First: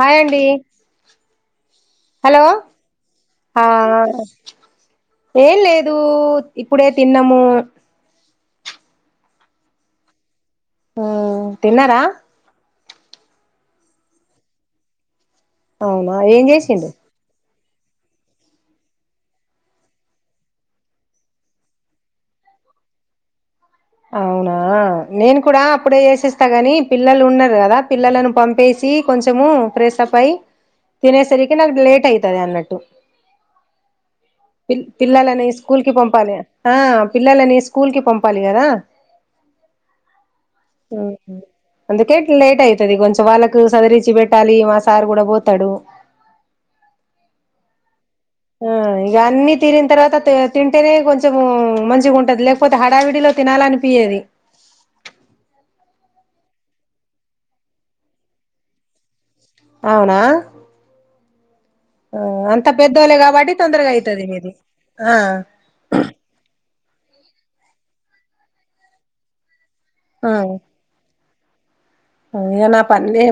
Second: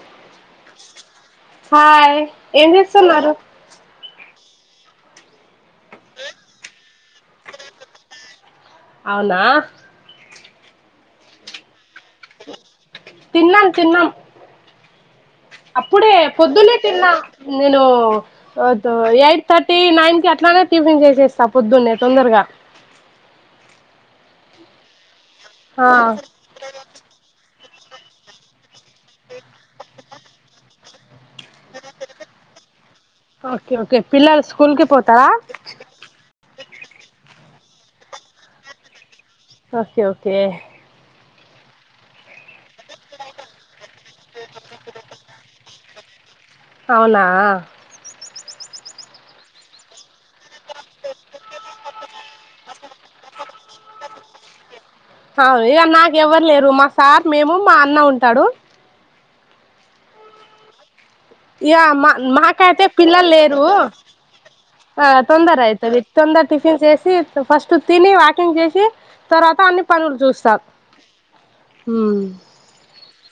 Hi అండి. Hi hello ఏం చేస్తున్నారు హా ఏం లేదు, ఇప్పుడే తిన్నము. అవునా? ఉమ్ తిన్నరా? తిన్నాం తిన్నాం, అప్పుడే అవునా ఏం పొద్దునే చేసిండు తిన్నా. నేను అతో ఎయిట్ థర్టీ నైన్ కి అట్లనే టిఫిన్ చేసేస్తా పొద్దున్నే తొందరగా. అ అవునా నేను కూడా ఆ అప్పుడే చేసేస్తా గని పిల్లలు ఉన్నారు గద. పిల్లలను పంపేసి కొంచము ప్రేసప్ పై తినేసరికి నాకు లేట్ అయితది అన్నట్టు. ఓకే ఓకే పిల్లలు స్కూల్ పిల్ కి పోతారా పిల్లలని స్కూల్ కి పంపాలి, ఆ పిల్లలని స్కూల్ కి పంపాలి కదా. ఓకే ఓకే అందుకే లేట్ అయితది కొంచెం వాళ్ళకు సదిరిచ్చి పెట్టాలి, మా సారు కూడా పోతడు. అవునా ఉమ్ ఇగ అన్నీ తీరిన తర్వాత త్ తింటేనే కొంచము మంచిగా ఉంటది, లేకపోతే హడావిడిలో తినాలనిపి యది ఆ ఇగ నాకు ఎవరు లేరు, మా సార్ మేము మా అన్న ఉంటాడు. అవునా ఇయ మా అంత మాకైతే పెద్దోళ్ళే పిల్లలు కాబట్టి లేరు. తొందరగా అయితది మీది ఆ తొందర అయితది, తొందర టిఫన్ చేస్ సి ఫస్ట్ తిని వాకింగ్ చేసి తర్వాత అన్ని పనులు చూస్తా. ఉమ్. ఇయాల పన్ లే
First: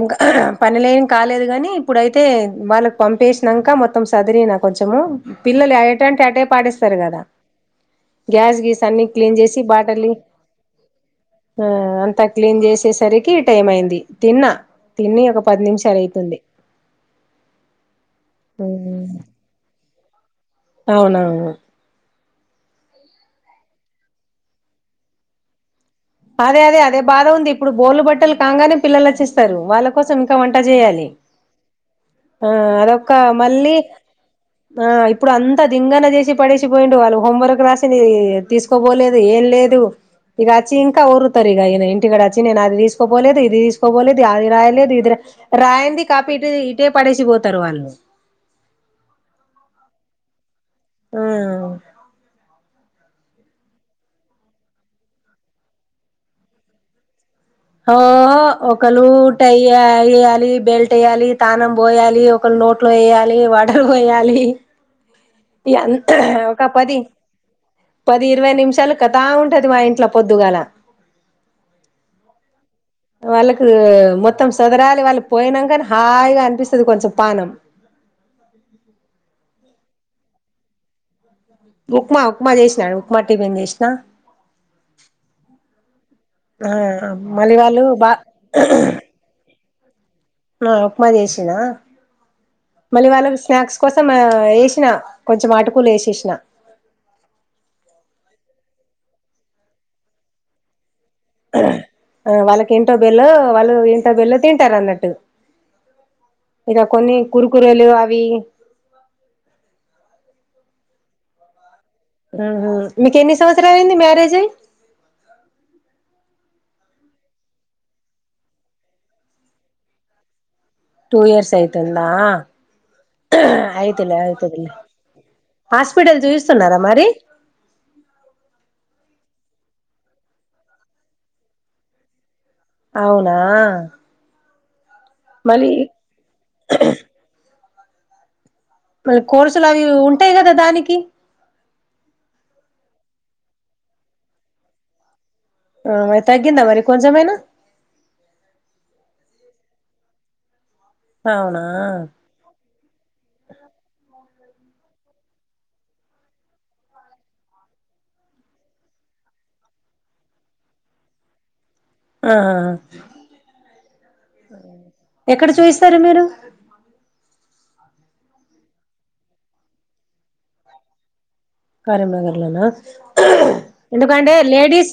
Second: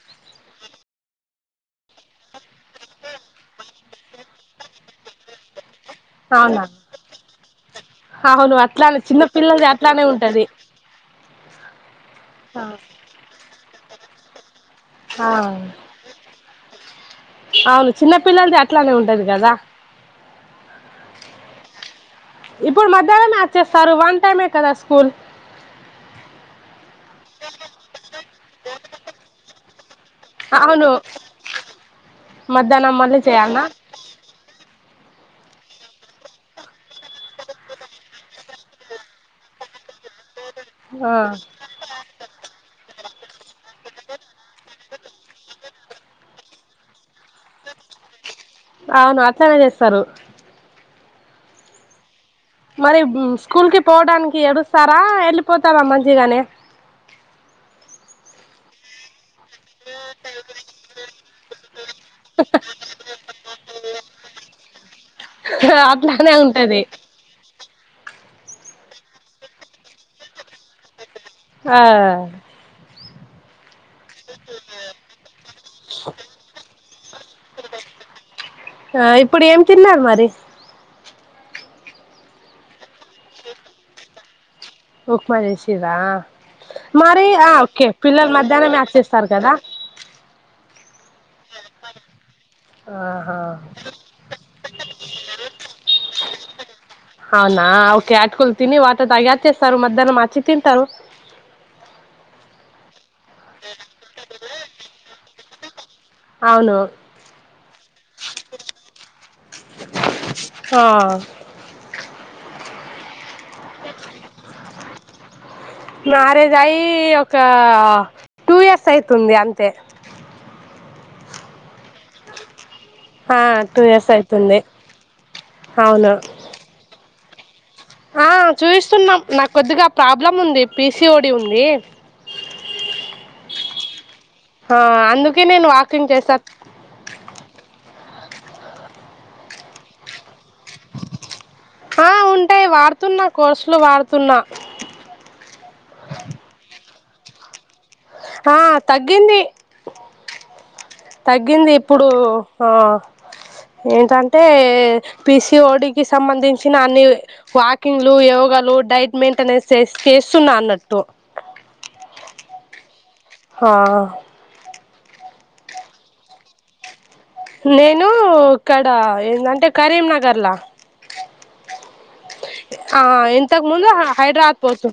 పనిలేం కాలేదు గని ఇప్పుడైతే వాళ్ళకి పంపేసినంక మొత్తం సదిరిన కొంచము, పిల్లలు అయి అంటే అటే అవునా పాడేస్తరు కదా అవును గ్యాస్ గీస్ అట్లానే అన్ని చిన్న క్లీన్ చేసి పిల్లలది అట్లానే బాటలి ఉంటది ఆ అంతా క్లీన్ చేసేసరికి టైం అయింది, తిన్నా. తిని ఆ ఒక పది నిమిషాలు అయితుంది. అవును చిన్నపిల్లలది అట్లానే ఉంటది కదా. అవునవును. ఇప్పుడు మధ్యాహ్న మే వచ్చేస్తారు వన్ టైమే కదా స్కూల్. అదే అదే అదే బాధ ఉంది, ఇప్పుడు బోలు బట్టలు కాంగనే పిల్లలు వచ్చేస్తరు వాళ్ళకు కోసం ఇంకా వంట అవును చేయాలి, ఆ మధ్యాహ్నం అదొక చేయాలనా మళ్ళీ ఆ ఇప్పుడు అంతా దింగన చేసి పడేసి పోయిండు వాళ్ళు, హోంవర్క్ రాసింది తీసుకోబోలేదు ఏం లేదు. ఇగ అచ్చి ఇంకా ఆ ఒర్రుతరు ఇగ ఇన ఇంటిగడ అచ్చి నేనది తి తీసుకోపోలేదు ఇది తీసుకోపోలేదు, అది రాయలేదు ఇది రా రాయంది కాపి ఇటు ఇటే పడేసి పోతరు వాళ్ళు. అవును అట్లనే చేస్తరు. ఆ మరి స్కూల్ కి పోవడానికి ఎడుస్తారా, ఎళ్ళిపోతారా మంచిగనే? ఓ ఓ ఒకళు టైం ఏయాలి యాలి బెల్ట్ ఎయ్యాలి తానం బోయాలి ఒకళు నోట్లో వేయాలి వాటర్ పోయాలి ఈ అన్ అట్లానే ఒక ఉంటది పది పది ఇరవై నిమిషాలు కథా ఉంటది మా ఇంట్లో పొద్దుగల ఆ వాళ్ళకూ మొత్తం సదరాలి వాళ్ళు పోయినాంకా హాయిగా అనిపిస్తది కొంచెం పానం ఆ ఇప్పుడు ఏం తిన్నారు మరి ఉప్మా ఉప్మా జెసిన ఉప్మా టిఫిన్ జేషిన ఉప్మా చేసిర్రా ఆ మరి ఆ మళ్ళీ వాళ్ళు ఓకే బా పిల్లల్ మధ్యానమే అచ్చేస్తారు కదా నొ ఉప్మా చేసిన మళ్ళీ వాళ్ళ ఆహా స్నాక్స్ కోసం మ ఇస్ [unintelligible] కొంచెం ఆటుకులు ఏసేషిన అవునా ఓకే ఆటుకులు తిని వాటార్ తాగి ఆచేస్తారు మధ్యాహ్నం అచి తింటారు ఆ వాళ్ళకి ఏంటో బెల్లో వాళ్ళు ఏంటో బెల్లో తింటారు అన్నట్టు అవును ఇదో కొన్ని కురుకురేలు అవి ఆ మీకు ఎన్ని సంవత్సరాలు అయింది మ్యారేజ్ అయ్ మ్యారేజ్ అయ్ ఒక టూ ఇయర్స్ అయితుంది అంతే టూ యర్స్ అయితుందా ఆ టూ ఇయర్స్ అయితదిలే అయితుంది అయితదిలే అవును హాస్పిటల్ చూయిస్తున్నారా మరి ఆ చూయిస్తున్నాం నాకు కొద్దిగా ప్రాబ్లం ఉంది పీసిఓడి ఉంది అవునా హా అందుకే నేను మళ్ళీ వాకింగ్ చేసా ఇప్పుడు కోర్సులు అవి ఉంటాయి కదా దానికి హొ ఉంటాయ్ వాడుతున్నా కోర్సులు వాడుతున్నా ఆ మరి తగ్గిందా మరి కొంచమైనా ఆ తగ్గింది అవునా తగ్గింది ఇప్పుడు హా ఏంటం టే పిసిఓడికిి సంబంధించిన అన్ని వాకింగ్ లు యోగాలు డైట్ మెయింటెనెన్స్ చేస్ చేస్తున్నా అన్నట్టు ఆహహ హా ఎక్కడ చూయిస్తారు మీరు నేను ఇక్కడ ఏందంటే కరీంనగర్ లా కరీంనగర్ లోనా ఇంతకు ముందు ఎందుకంటే హైదరాబాద్ పోతు లేడీస్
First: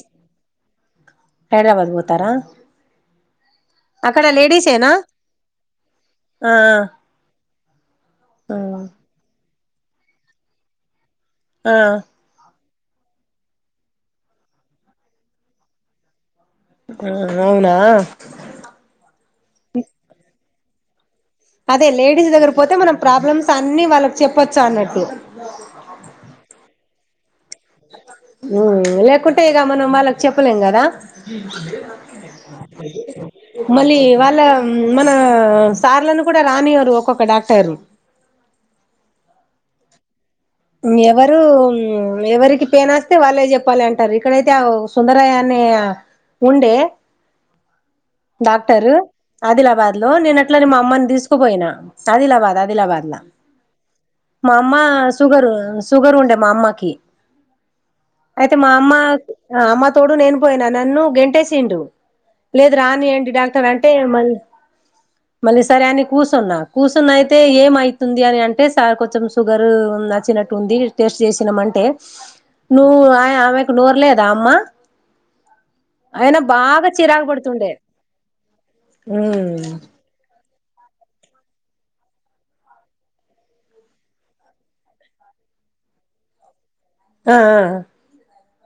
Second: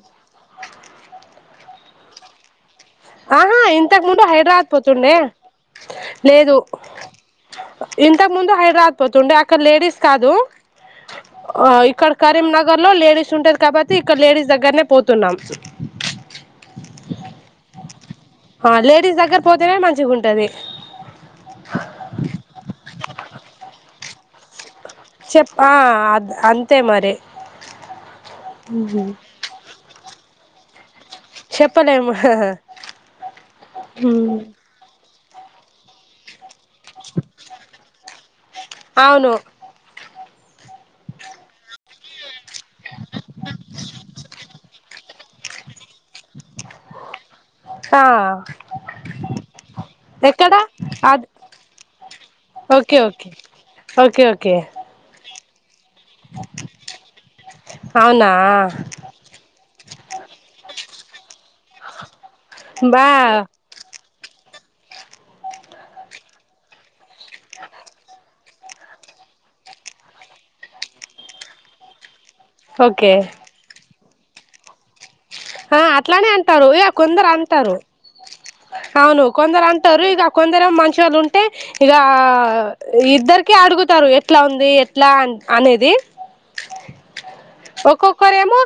హైదరాబాద్ బొతారా ఆహా ఇంతకు ముందు హైడ్రాద్ పోతుండే ఆ లేదు ఇంతకు ముందు ఆ హైద్రాద్ పోతుండే అక్కడ లేడీస్ కాదు ఆ ఇక్కడ కరీంనర్ నగర్ లో లేడీస్ ఉంటది కాబట్టి ఇక్క లేడీస్ దగ్గరనే పోతున్నాం ఉ అవునా హ లేడీస్ దగ్గర పోతేనే మంచిగుంటది అదే లేడీస్ దగ్గర పోతే మనం ప్రాబ్లమ్స్ అన్ని వాళ్ళకి చెప్పచ్చ అన్న చెప్ ఆ అంతే మరి లేకుంటే ఇగ మనం వాళ్ళకి చెప్పలేం గదా చెప్పలేము మళ్ళీ వాళ్ళ మ నొ సార్లను కూడా రానియరు ఒక్కొక్క డాక్టరు అవును ఎవరు ఎవరికి పేనొస్తే వాళ్ళే జెప్పాలి అంటారు ఇక్కడైతే అవ్ సుందరయ్య అని ఉండే ఆ డాక్టరు ఆదిలాబాద్ లో నేను ఎక్కడ అట్లనే మా అమ్మని అది తీసుకుపోయినా ఆదిలాబాద్ ఓకే ఆదిలాబాద్ లో ఓకే ఓకే మా ఓకే అమ్మ షుగర్ షుగర్ ఉండే మా అమ్మకి అవునా అయితే మా అమ్మ అమ్మ తోడు నేను పోయినా నన్ను గంటేసిండు లేద రాని బా అడి డాక్టర్ అంటే మళ్ళీ సరే అని కూర్చన్నా కూ అయితే ఏమవుతుంది అని అంట అంటే సార్ కొంచెం షుగర్ నచ్చినట్టు ఉంది టేస్ట్ చేసినాం అంటే నూ ఓకే ఆ ఆమెకు నూరు లేదా అమ్మా ఆ అట్లానే అంటారు ఇక కొందరు పడుతుండే అంటారు అవును ఉమ్ కొందరు అంటారు ఇక కొందరు మంచి వాళ్ళు ఉంటే ఇక ఇద్దరికి అడుగుతారు ఎట్లా ఉంది ఎట్లా అ అనేది ఆ ఆ ఒక్కొక్కరేమో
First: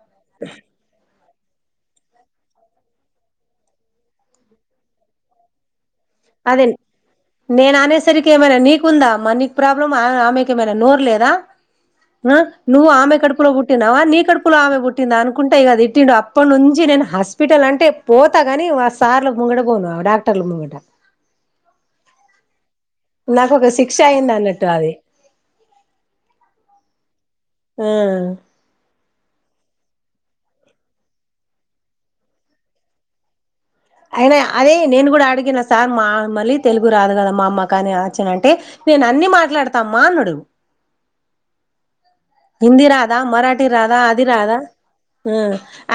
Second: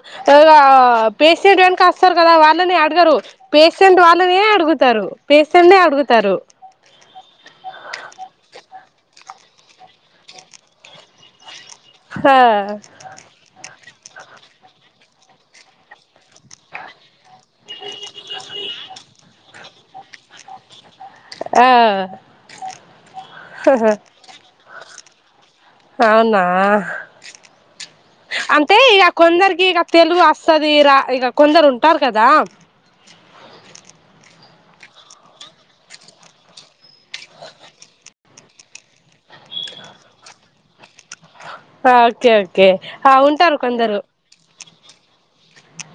పంట్ వెక వస్తారు కదా వాళ్ళని అడగరు పేషెంట్ వాళ్ళనే అడుగుతారు పేషెంట్ అడుగుతారు అదే నేను అనేసరికి ఏమైనా నీకుందా మ నీ ప్రాబ్లం ఆమెకి మే నోర్ లేదు ఆ నువవు ఆమె కడుపులో బుట్టి నవా నీ కడుపులో ఆమె బుట్ ట్టింద అనుకుంటే ఇక తిట్టిడు అప్పటినుంచి నేను హాస్పిటల్ అంటే పోతాగాని ఆ సార్ ముంగడిపోను డాక్టర్లు ముట ఆ నాకు ఒక శిక్ష అయిది అన్నట్టు అది అవునా ఆ అంటే ఇక కొందరికి ఇక తెలుగు వస్తది రా ఇక కొందరు ఉంటారు కదా అయినా అదే నేను కూడా అడిగిన సార్ మా మళ్ళీ తెలుగు రాదు కదా మా అమ్మ కాని ఆచ్చన అంటే నేను అన్ని మాట్లాడతా అమ్మా అ నుడు ఓకే ఓకే హిందీ ఆ రాదా ఉంటారు మరాఠీ రాదా కొందరు అది రాదా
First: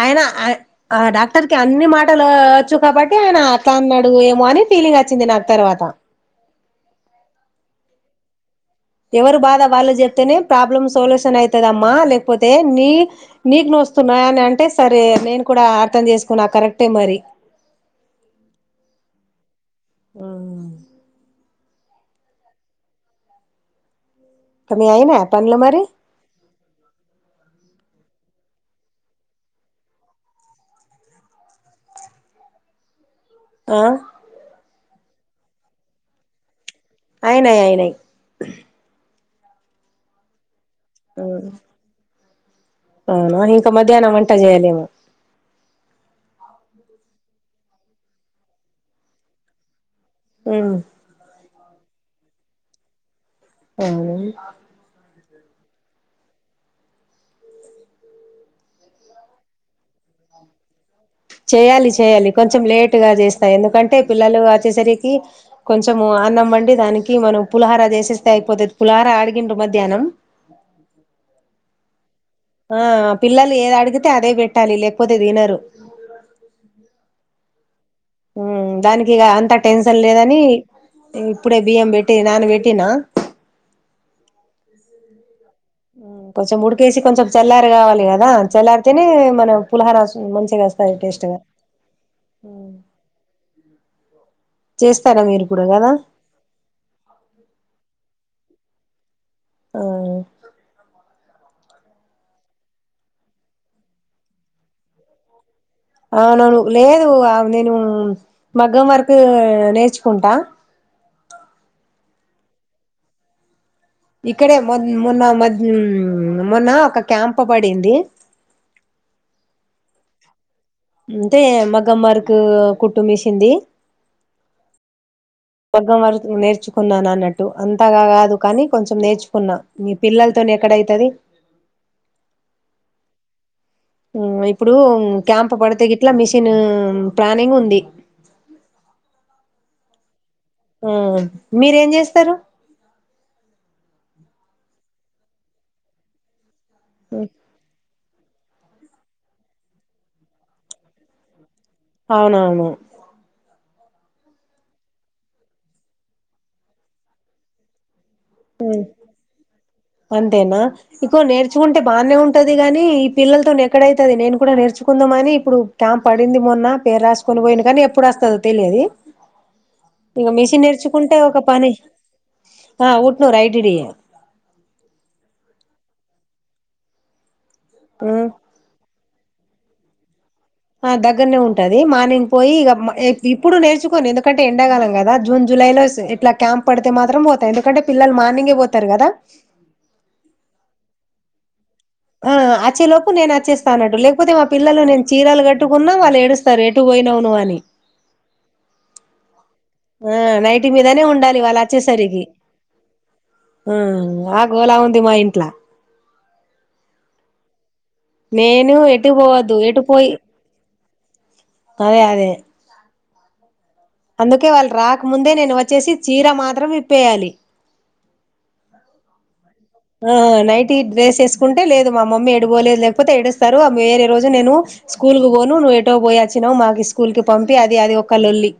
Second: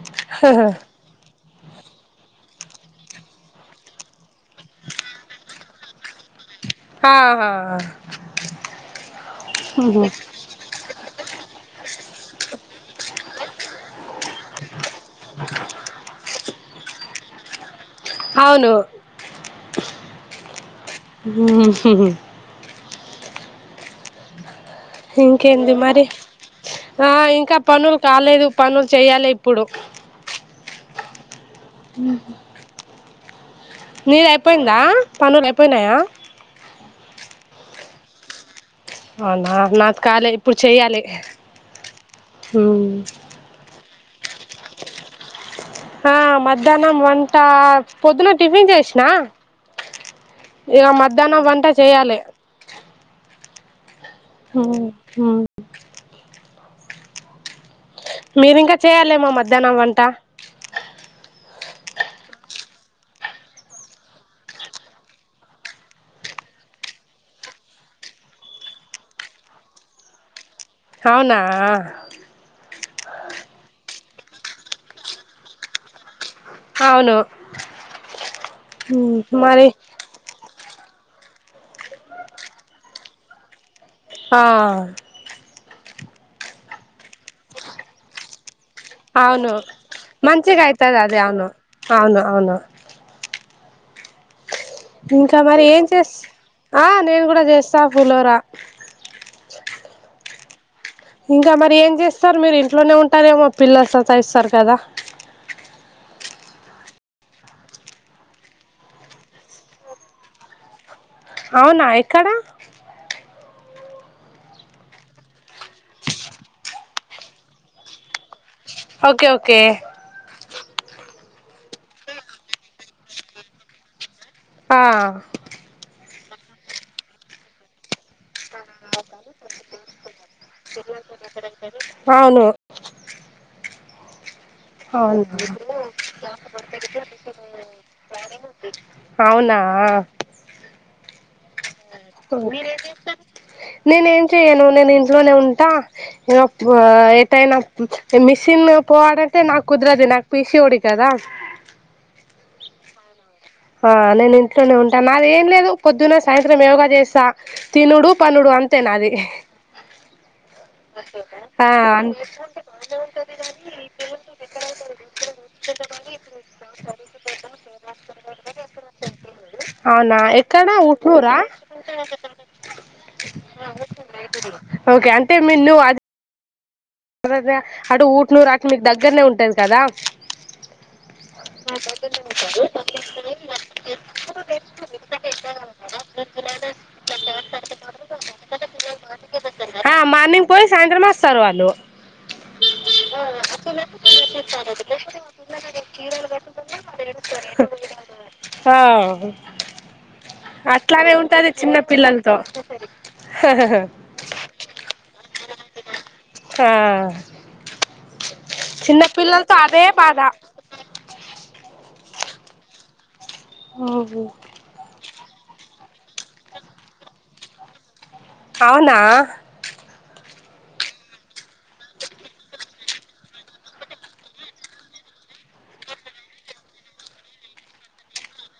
ఆయన ఆ డాక్టర్కి అన్ని మాటలు చ్చు కాబట్టి ఆయన అత అన్నాడు ఏమో అని ఫీలింగ్ వచ్చింది నాకు తర్వాత అహా ఎవరు బాధ వాళ్ళు చెప్తేనే ప్రాబ్లమ్ సొల్యూషన్ అవుతుదమ్మా లేకపోతే నీ నీకు ను వస్తున్నాని అంటే సరే నేను కూడా అర్థం చేసుకున్నా కరెక్ట్ అంతే మరి అవును హమ్మ్ మీ అయినా పనులు ఇంకేంది మరి ఆ ఇంకా పనులు కాలేదు పనులు చేయాలి ఇప్పుడు ఉమ్ హు ఆ నీది అయిపోయిందా పనులు అయిపోయినాయా అయినయి అయినయి అవునా నాకు కాలే ఇప్పుడు చెయ్యాలి అవునా ఇంకా మధ్యాహ్నం వంట చేయాలేమో ఆ మధ్యాహ్నం వంట పొద్దున టిఫిన్ చేసిన ఇక మధ్యాహ్నం వంట చేయాలి అవును హమ్మ్ హా మీరింకా చేయాలేమో మధ్యాహ్నం వంట చేయ్యాలి చేయాలి కొంచెం లేటుగా చేస్తాయి ఎందుకంటే పిల్లలు వచ్చేసరికి కొంచెం అన్న మండి దానికి మనం పులహార చేసేస్తే అయిపోతుంది పులహార అడిగిండు మధ్యాహ్నం అవునా ఆ పిల్లలు ఏది అడిగితే అదే పెట్టాలి లేకపోతే తినరు అవును హమ్ దానికి ఇక అంత మరి టెన్షన్ లేదని ఇప్పుడే బియ్యం పెట్టి నాను పెట్టినా ఆ కొంచెం ఉడికేసి కొంచెం చెల్లారి కావాలి కదా చెల్లారి తనే మన అవును పులిహోర మంచిగా వస్తాయి అయితది అది టేస్ట్ గా అవును అవును అవును చేస్తారా ఇంకా మీరు మరి కూడా ఏం కదా చేస్ ఆ నేను కూడా చేస్తా పులిహోర ఆ హ్ ఇంకా మరి ఏం చేస్తారు మీరు ఇంట్లోనే ఉంటారేమో పిల్లల సతా ఇస్తారు కదా అవునవును లేదు నేను మగ్గం వర్క్ ఉ నేర్చుకుంటా అవునా ఎక్కడ ఇక్కడే మొన్న మొన్న ఒక క్యాంప్ పడింది ఓకే ఓకే అంతే మగ్గం వర్క్ కుట్టుమిషింది ఆ మగ్గం వర్క్ నేర్చుకున్నాను అన్నట్టు అంతగా కాదు కానీ కొంచెం నేర్చుకున్నా పిల్లలతో అవును మ్మ్ యే ఇప్పుడు అవును క్యాంప్ పడితే గిట్లా మిషన్ ప్లానింగ్ ఉంది అవునా ఆ మీరేం చేస్తారు నేను ఏం చెయను నేను ఇంట్లోనే ఉంటా ఓ ఆ ఎటైన మిషిన్ పో అంటే నాకు కుదరదు నాకు పీసీఓడి కదా అవునవును ఆ నేను ఇంట్లోనే ఉంటాను నాది ఏం లేదు పొద్దున్న సాయంత్రం యోగా చేస్తా తినుడు పండుడు అంతే నాది ఆ నేర్చుకుంటే బాగానే ఉంటది గాని ఈ పిల్లలతో ఎక్కడైతది నేను కూడా నేర్చుకుందాం అని ఇప్పుడు క్యాంప్ పడింది మొన్న పేరు రాసుకొని పోయిండు కానీ ఎప్పుడు వస్తదో తెలియదు అవునా ఇక మిషన్ ఎక్కడ నేర్చుకుంటే ఉట్నూరా ఒక పని ఆ అవు ఓకే అంటే మీరు అది ఊరు అటు మీకు దగ్గరనే ఉంటంది కదా ఆ దగ్గరనే ఉంటది మార్నింగ్ పోయి ఇగ ఇప్పుడు నేర్చుకోను ఎందుకంటే ఎండాకాలం కదా జూన్ జులైలో ఇట్లా క్యాంప్ పడితే మాత్రం పోతా ఎందుకంటే పిల్లలు మార్నింగే పోతారు కదా ఆ మార్నింగ్ పోయి సాయంత్రం వస్తారు వాళ్ళు ఆ అచ్చేలోపు ఆ నేను వచ్చేస్తా అన్నట్టు లేకపోతే అసలైతే మా పిల్లలు నేను చీరలు కట్టుకున్నా వాళ్ళు ఛీరలు ఏడుస్తారు కట్టుకొని ఎటు పోయినవు నువ్వు అని ఆ ఆ నైట్ మీదనే అట్లానే ఉండాలి ఉంటది వాళ్ళు చిన్న వచ్చేసరికి పిల్లలతో మ్ ఆ గోలా ఉంది మా ఇంట్లా ఆ నేను ఎటు చిన్నపిల్లలతో పోవద్దు ఎటు అదే పోయి బాధ అదే అదే అందుకే వాళ్ళు రాకముందే నేను వచ్చేసి చీర మాత్రం విప్పేయాలి అవునా ఆ నైట్ డ్రెస్ వేసుకుంటే లేదు మా మమ్మీ ఎడుపోలేదు లేకపోతే ఏడుస్తారు వేరే రోజు నేను స్కూల్ పోను నువ్వు ఏటో పోయాచ్చినావ్ మాకు స్కూల్ కి పంపి అది అది ఒక లొల్లి